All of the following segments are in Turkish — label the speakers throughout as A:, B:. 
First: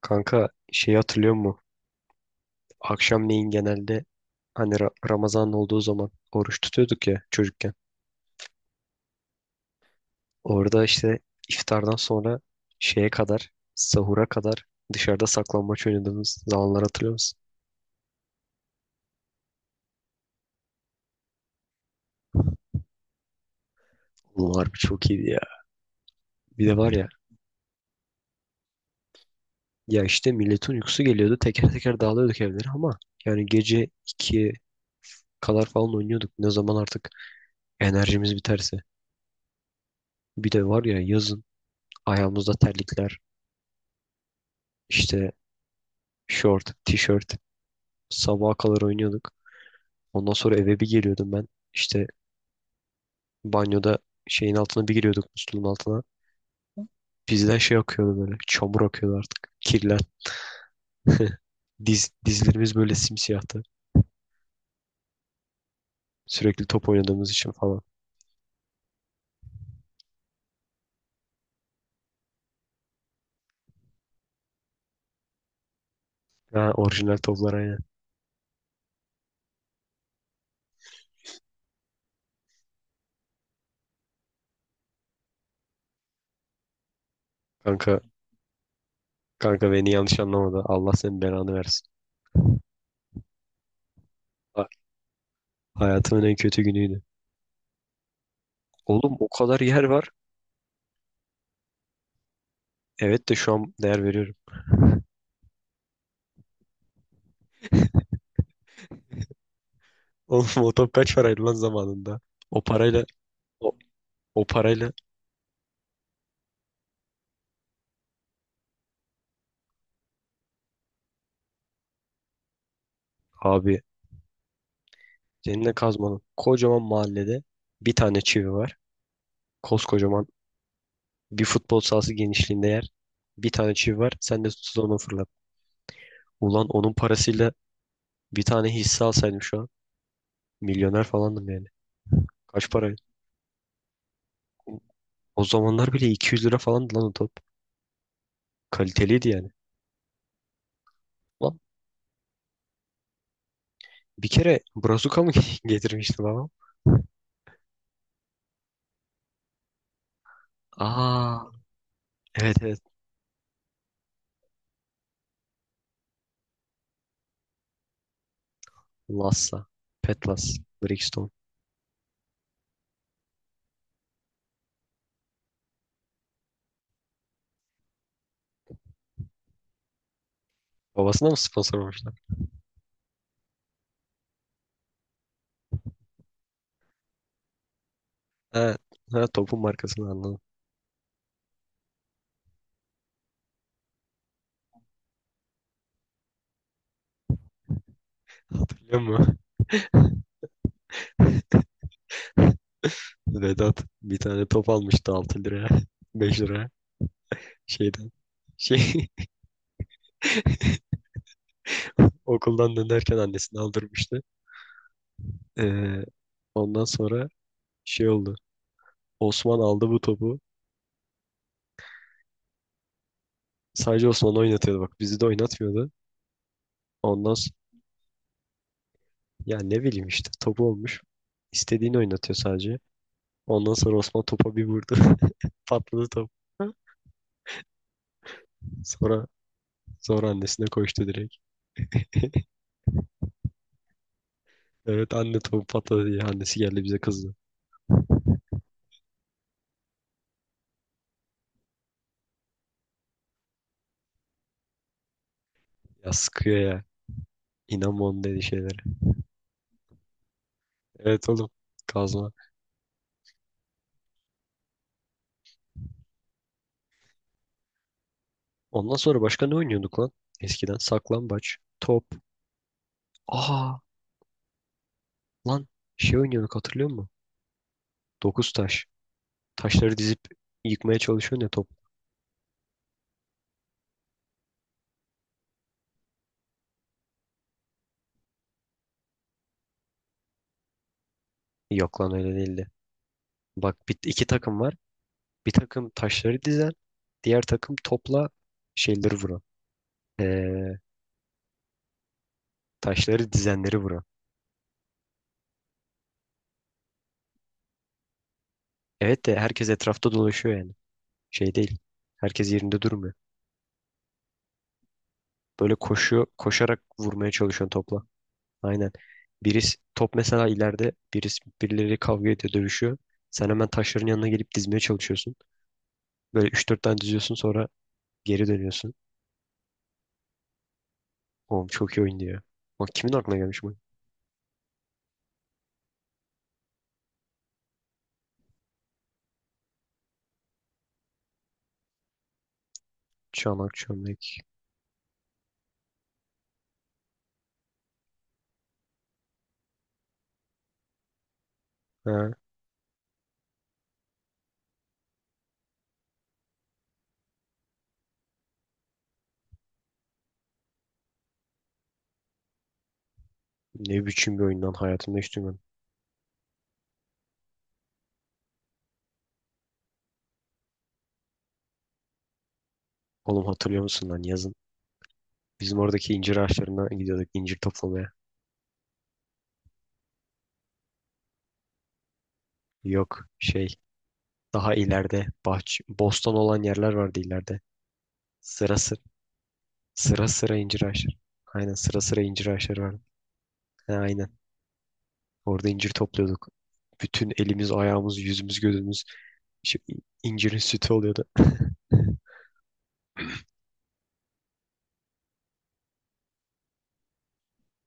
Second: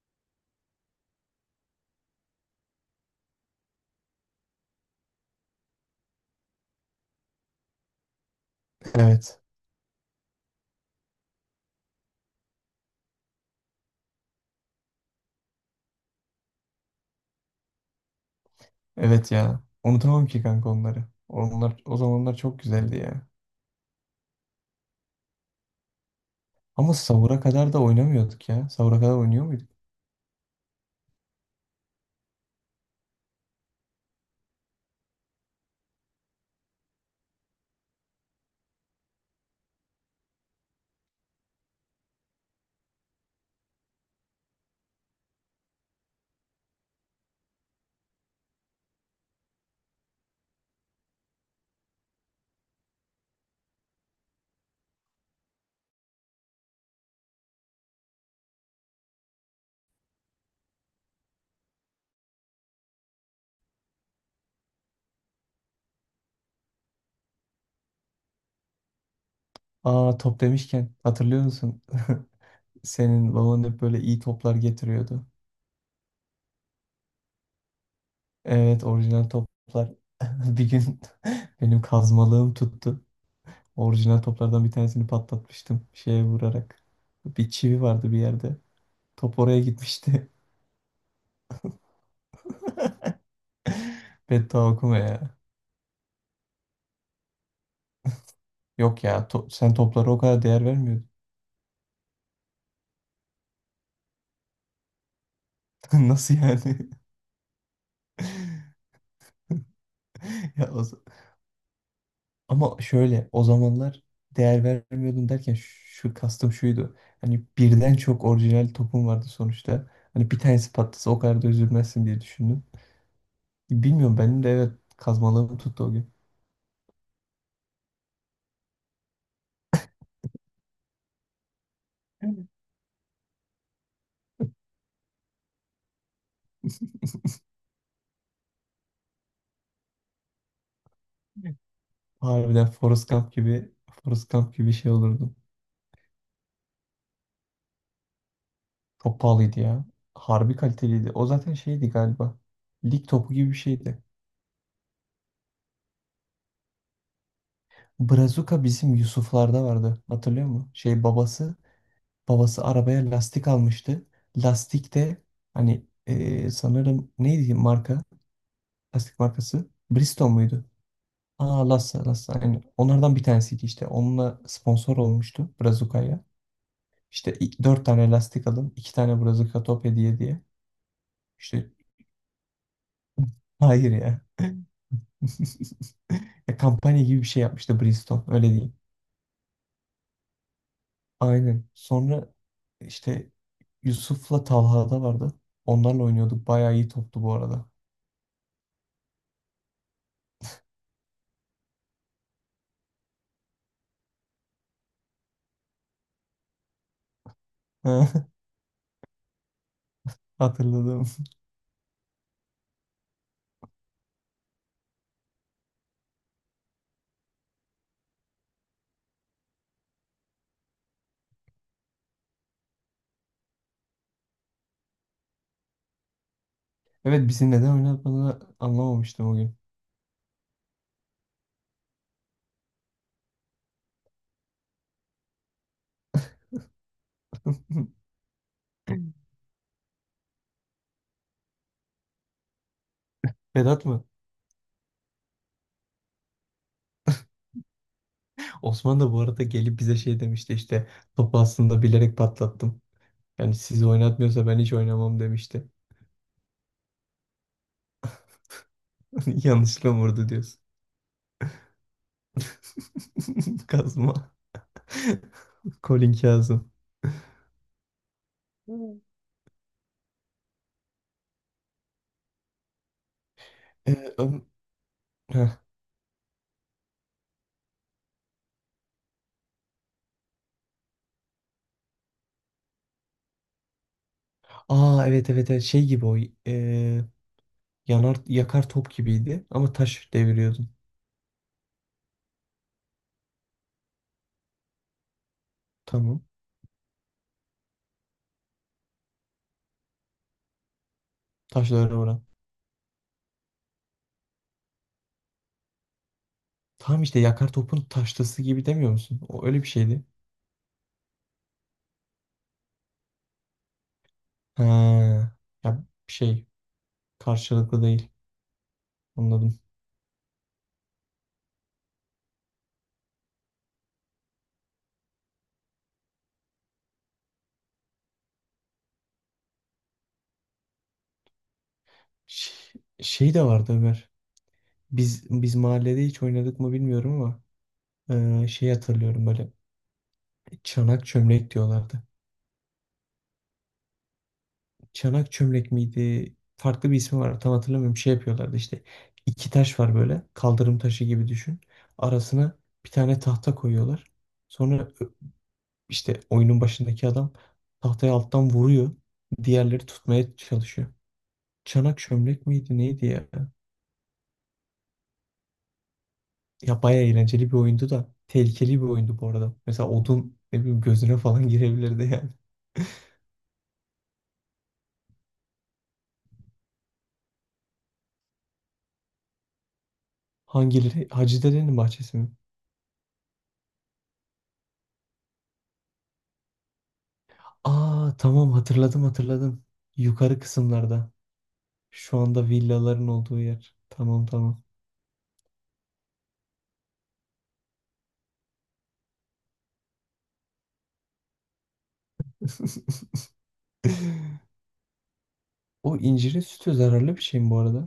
A: Kanka şeyi hatırlıyor musun? Akşamleyin genelde hani Ramazan olduğu zaman oruç tutuyorduk ya çocukken.
B: Evet.
A: Orada işte iftardan sonra şeye kadar, sahura kadar dışarıda saklambaç oynadığımız zamanlar hatırlıyor musun?
B: Evet ya. Unutamam ki kanka onları. Onlar o zamanlar çok güzeldi ya.
A: Oğlum harbi çok iyiydi ya. Bir de var
B: Ama
A: ya,
B: sahura kadar da oynamıyorduk ya. Sahura kadar oynuyor muyduk?
A: ya işte milletin uykusu geliyordu. Teker teker dağılıyorduk evlere ama yani gece 2'ye kadar falan oynuyorduk. Ne zaman artık enerjimiz biterse. Bir de var ya yazın ayağımızda terlikler, işte şort, tişört. Sabaha kadar oynuyorduk. Ondan sonra eve bir geliyordum ben. İşte banyoda şeyin altına bir giriyorduk musluğun altına. Bizden şey akıyordu böyle. Çamur akıyordu artık. Kirler. Dizlerimiz böyle simsiyahtı. Sürekli top oynadığımız için falan.
B: Aa top demişken hatırlıyor musun? Senin baban hep böyle iyi toplar getiriyordu.
A: Ha, orijinal toplar aynen.
B: Evet orijinal toplar. Bir gün benim kazmalığım tuttu. Orijinal toplardan bir tanesini patlatmıştım şeye vurarak. Bir çivi
A: Kanka,
B: vardı bir yerde. Top oraya
A: kanka beni yanlış
B: gitmişti.
A: anlamadı. Allah senin belanı versin.
B: Beddua
A: Ha-
B: okuma ya.
A: Hayatımın en kötü günüydü.
B: Yok
A: Oğlum
B: ya
A: o kadar
B: sen
A: yer var.
B: toplara o kadar değer vermiyordun.
A: Evet de şu an değer veriyorum.
B: Nasıl yani?
A: Oğlum
B: Ya
A: o top kaç paraydı lan zamanında? O
B: ama
A: parayla
B: şöyle o
A: o,
B: zamanlar
A: o
B: değer
A: parayla
B: vermiyordum derken şu kastım şuydu. Hani birden çok orijinal topum vardı sonuçta. Hani bir tanesi patlasa o kadar da üzülmezsin diye düşündüm.
A: abi
B: Bilmiyorum benim de evet kazmalığım
A: seninle
B: tuttu o gün.
A: kazmanın kocaman mahallede bir tane çivi var. Koskocaman bir futbol sahası genişliğinde yer. Bir tane çivi var. Sen de tutsuz onu fırlat. Ulan onun parasıyla bir tane hisse alsaydım şu an. Milyoner falandım yani.
B: Harbiden
A: Kaç para?
B: Forrest Gump gibi Forrest Gump gibi şey olurdu.
A: O zamanlar bile 200 lira falandı lan o top.
B: Çok
A: Kaliteliydi yani.
B: pahalıydı ya. Harbi kaliteliydi. O zaten
A: Lan
B: şeydi galiba. Lig topu gibi bir şeydi.
A: bir kere Brazuka mı getirmişti babam?
B: Brazuka bizim Yusuflarda vardı. Hatırlıyor musun? Şey
A: Aa
B: babası
A: evet
B: babası
A: evet.
B: arabaya lastik almıştı. Lastik de hani sanırım neydi marka? Lastik
A: Lassa.
B: markası. Bridgestone
A: Petlas.
B: muydu?
A: Brixton.
B: Aa Lassa Lassa aynen. Onlardan bir tanesiydi işte. Onunla sponsor olmuştu Brazuka'ya. İşte 4 tane lastik alın. 2 tane Brazuka top hediye diye.
A: Babasına mı
B: İşte
A: sponsor olmuşlar?
B: hayır ya. Ya kampanya gibi bir şey yapmıştı Bridgestone. Öyle diyeyim.
A: Ha, ha topun markasını anladım.
B: Aynen. Sonra işte Yusuf'la Talha'da vardı. Onlarla oynuyorduk. Bayağı iyi toptu bu arada.
A: Hatırlıyor musun? Vedat bir tane top almıştı 6 liraya. 5 liraya. Şeyden. Şey.
B: Hatırladım.
A: Okuldan dönerken annesini aldırmıştı. Ee, ondan sonra şey oldu. Osman aldı bu topu. Sadece Osman oynatıyordu bak. Bizi de oynatmıyordu.
B: Evet
A: Ondan
B: bizi
A: sonra
B: neden oynatmadığını anlamamıştım o gün.
A: ya ne bileyim işte topu olmuş. İstediğini oynatıyor sadece. Ondan sonra Osman topa bir vurdu. Patladı top. Sonra sonra annesine koştu direkt.
B: Vedat mı?
A: Evet anne topu patladı diye annesi geldi bize kızdı.
B: Osman da bu arada gelip bize şey demişti işte topu aslında bilerek patlattım. Yani sizi oynatmıyorsa ben hiç oynamam demişti.
A: Ya sıkıyor ya. İnanma onun dediği şeylere.
B: Yanlışlıkla vurdu diyorsun.
A: Evet oğlum. Kazma.
B: Kazma. Colin Kazım.
A: Ondan sonra başka ne oynuyorduk lan? Eskiden saklambaç, top. Aa
B: Ee, ön- Heh.
A: lan şey oynuyorduk hatırlıyor musun? Dokuz taş. Taşları dizip yıkmaya çalışıyorsun ya top.
B: Aa evet evet evet şey gibi o e, yanar yakar top gibiydi ama taş deviriyordun.
A: Yok lan öyle değildi. Bak bir, iki takım var. Bir takım
B: Tamam.
A: taşları dizen. Diğer takım topla şeyleri vuran. Ee,
B: Taşlara vuran.
A: taşları dizenleri vuran.
B: Tamam işte yakar topun taşlısı gibi demiyor musun?
A: Evet de
B: O öyle
A: herkes
B: bir şeydi.
A: etrafta dolaşıyor yani. Şey değil. Herkes yerinde durmuyor.
B: Ha,
A: Böyle
B: ya
A: koşuyor,
B: şey
A: koşarak vurmaya çalışıyorsun
B: karşılıklı
A: topla.
B: değil.
A: Aynen.
B: Anladım.
A: Birisi top mesela ileride birisi birileri kavga ediyor, dövüşüyor. Sen hemen taşların yanına gelip dizmeye çalışıyorsun. Böyle üç dört tane diziyorsun sonra geri dönüyorsun. Oğlum çok iyi oyun diyor.
B: Şey,
A: Bak kimin
B: şey
A: aklına
B: de
A: gelmiş
B: vardı
A: bu?
B: Ömer. Biz mahallede hiç oynadık mı bilmiyorum ama şey hatırlıyorum böyle çanak çömlek diyorlardı.
A: Çanak çömlek.
B: Çanak çömlek miydi? Farklı bir ismi var tam hatırlamıyorum. Şey yapıyorlardı işte iki taş var böyle kaldırım taşı gibi düşün.
A: Ha,
B: Arasına bir tane tahta koyuyorlar. Sonra işte oyunun başındaki adam tahtayı alttan vuruyor. Diğerleri tutmaya çalışıyor. Çanak çömlek miydi neydi ya?
A: ne biçim bir oyundan hayatımda hiç duymadım.
B: Ya bayağı eğlenceli bir oyundu da tehlikeli bir oyundu bu arada. Mesela odun ne bileyim gözüne falan girebilirdi yani.
A: Oğlum hatırlıyor musun lan yazın? Bizim oradaki incir ağaçlarına gidiyorduk incir toplamaya.
B: Hangileri? Hacı Dede'nin bahçesi mi?
A: Yok şey daha ileride bahçe, bostan olan yerler vardı ileride.
B: Aa tamam
A: Sıra sıra
B: hatırladım hatırladım.
A: sıra
B: Yukarı
A: sıra incir
B: kısımlarda.
A: ağaçları. Aynen sıra
B: Şu
A: sıra incir
B: anda
A: ağaçları vardı.
B: villaların olduğu yer.
A: Ha,
B: Tamam
A: aynen.
B: tamam.
A: Orada incir topluyorduk. Bütün elimiz, ayağımız, yüzümüz, gözümüz şey, incirin sütü oluyordu.
B: O incirin sütü zararlı bir şey mi bu arada?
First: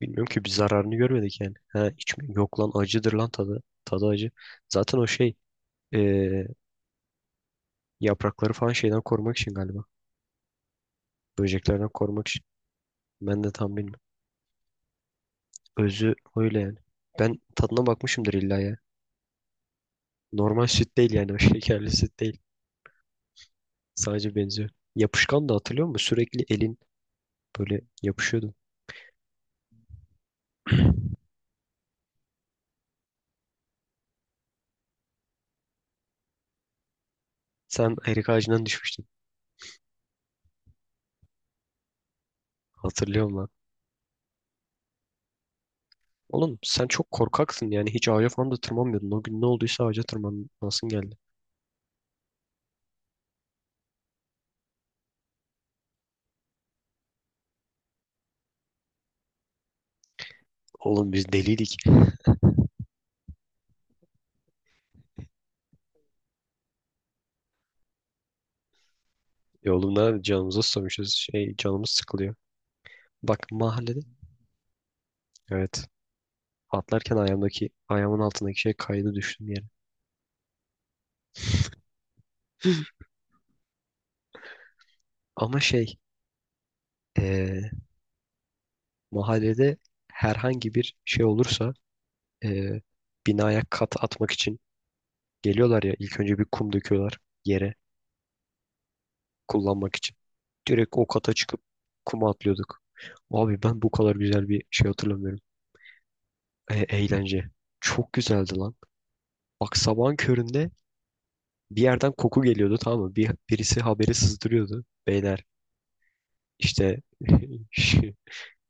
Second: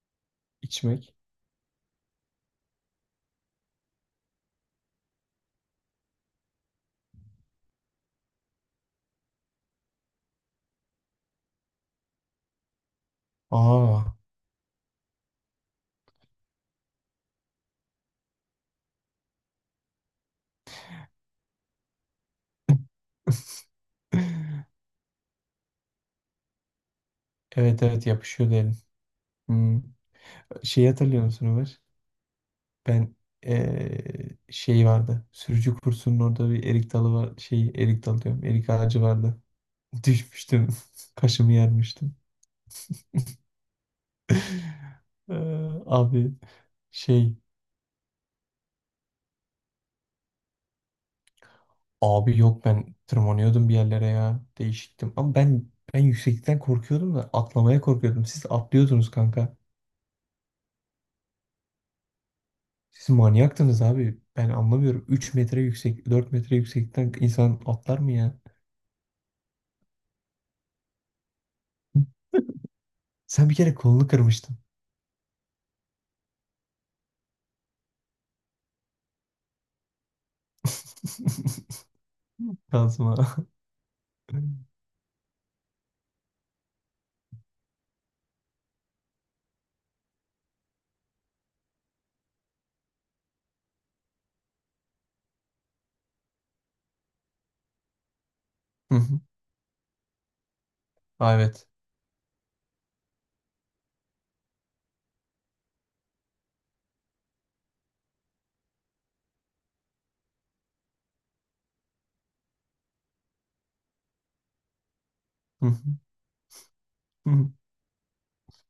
A: Bilmiyorum ki bir zararını
B: İçmek.
A: görmedik yani. Ha, hiç mi? Yok lan acıdır lan tadı. Tadı acı. Zaten o şey, eee, yaprakları falan şeyden korumak için galiba. Böceklerden korumak için. Ben de tam bilmiyorum.
B: Aa
A: Özü öyle yani. Ben tadına bakmışımdır illa ya. Normal süt değil yani o, şekerli süt değil. Sadece benziyor. Yapışkan da hatırlıyor musun? Sürekli elin böyle
B: evet evet
A: yapışıyordu.
B: yapışıyordu elin. Hmm. Şeyi hatırlıyor musun Ömer? Ben şey vardı. Sürücü kursunun orada bir erik dalı var. Şey
A: Sen
B: erik dalı
A: erik
B: diyorum.
A: ağacından
B: Erik ağacı
A: düşmüştün.
B: vardı. Düşmüştüm. Kaşımı yermiştim.
A: Hatırlıyorum.
B: Abi
A: Oğlum sen çok
B: şey
A: korkaksın yani hiç ağaca falan da tırmanmıyordun. O gün ne olduysa ağaca tırmanasın geldi.
B: abi yok ben tırmanıyordum bir yerlere ya. Değişiktim. Ama ben yükseklikten korkuyordum da atlamaya korkuyordum. Siz atlıyordunuz kanka.
A: Oğlum biz deliydik.
B: Siz manyaktınız abi. Ben anlamıyorum. 3 metre yüksek, 4 metre yükseklikten insan atlar mı ya?
A: E oğlum ne canımıza susamışız. Şey canımız sıkılıyor. Bak
B: Sen bir kere
A: mahallede.
B: kolunu kırmıştın.
A: Evet. Atlarken ayağımın altındaki şey kaydı düştüm yere.
B: Kazma. Hı
A: Ama şey, eee, mahallede herhangi bir şey olursa eee binaya kat atmak için geliyorlar ya ilk önce bir kum döküyorlar yere
B: hı.
A: kullanmak için. Direkt o kata
B: Aa,
A: çıkıp
B: evet.
A: kuma atlıyorduk. Abi ben bu kadar güzel bir şey hatırlamıyorum. E, eğlence. Çok güzeldi lan. Bak sabahın köründe bir yerden koku geliyordu tamam mı? Birisi haberi sızdırıyordu. Beyler
B: Hı hı.
A: işte
B: Hı
A: şu,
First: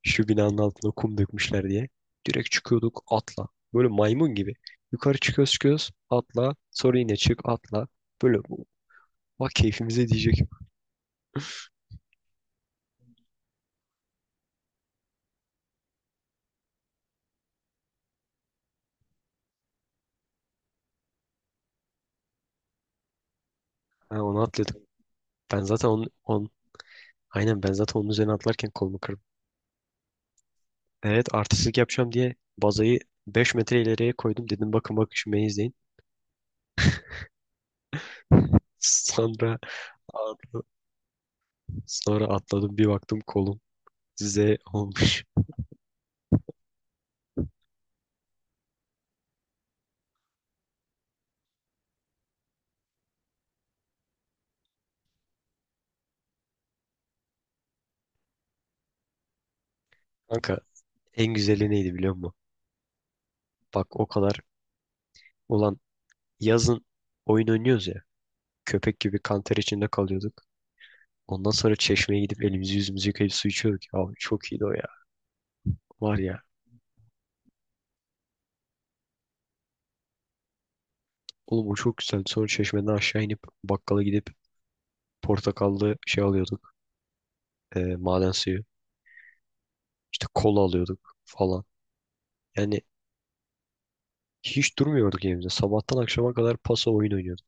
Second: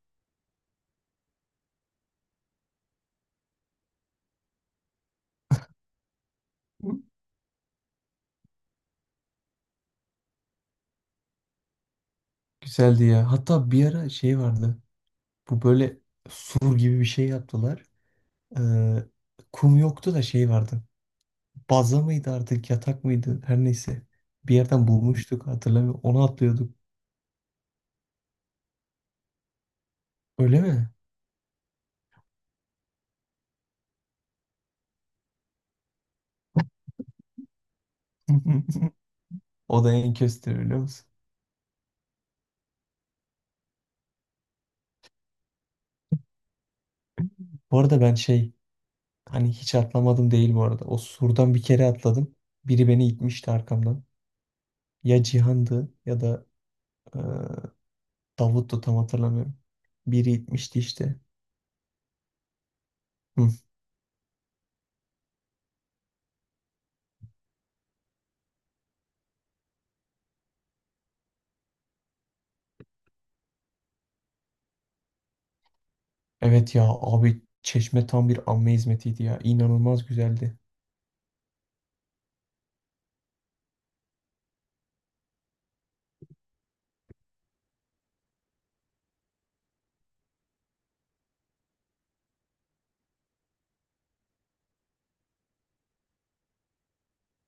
A: şu binanın altına kum dökmüşler diye. Direkt çıkıyorduk atla. Böyle maymun gibi. Yukarı çıkıyoruz çıkıyoruz atla. Sonra
B: hı.
A: yine çık atla. Böyle bak keyfimize diyecek.
B: Güzeldi ya. Hatta bir ara şey vardı. Bu böyle sur gibi bir şey yaptılar. Ee, kum yoktu da şey vardı. Baza mıydı artık yatak mıydı? Her neyse.
A: Ha, onu
B: Bir
A: atladık.
B: yerden bulmuştuk
A: Ben zaten
B: hatırlamıyorum. Onu atlıyorduk.
A: aynen ben zaten onun üzerine atlarken kolumu kırdım.
B: Öyle mi?
A: Evet artistlik yapacağım diye bazayı 5 metre ileriye koydum. Dedim bakın bakın şu beni izleyin. Sonra
B: O da en köstü
A: Atla-
B: biliyor musun?
A: sonra atladım bir baktım kolum Z olmuş.
B: Bu arada ben şey hani hiç atlamadım değil bu arada. O surdan bir kere atladım. Biri beni itmişti arkamdan. Ya Cihan'dı ya da Davut'tu tam hatırlamıyorum. Biri
A: Kanka
B: gitmişti işte.
A: en güzeli neydi biliyor musun?
B: Hı.
A: Bak o kadar ulan yazın oyun oynuyoruz ya. Köpek gibi kanter içinde kalıyorduk. Ondan sonra çeşmeye gidip elimizi yüzümüzü yıkayıp su içiyorduk. Abi çok iyiydi o ya. Var ya.
B: Evet ya abi Çeşme tam bir amme hizmetiydi ya. İnanılmaz güzeldi.
A: Oğlum o çok güzel. Sonra çeşmeden aşağı inip bakkala gidip portakallı şey alıyorduk. E, maden suyu. İşte kola alıyorduk falan. Yani hiç durmuyorduk evimizde. Sabahtan akşama kadar pasa oyun oynuyorduk.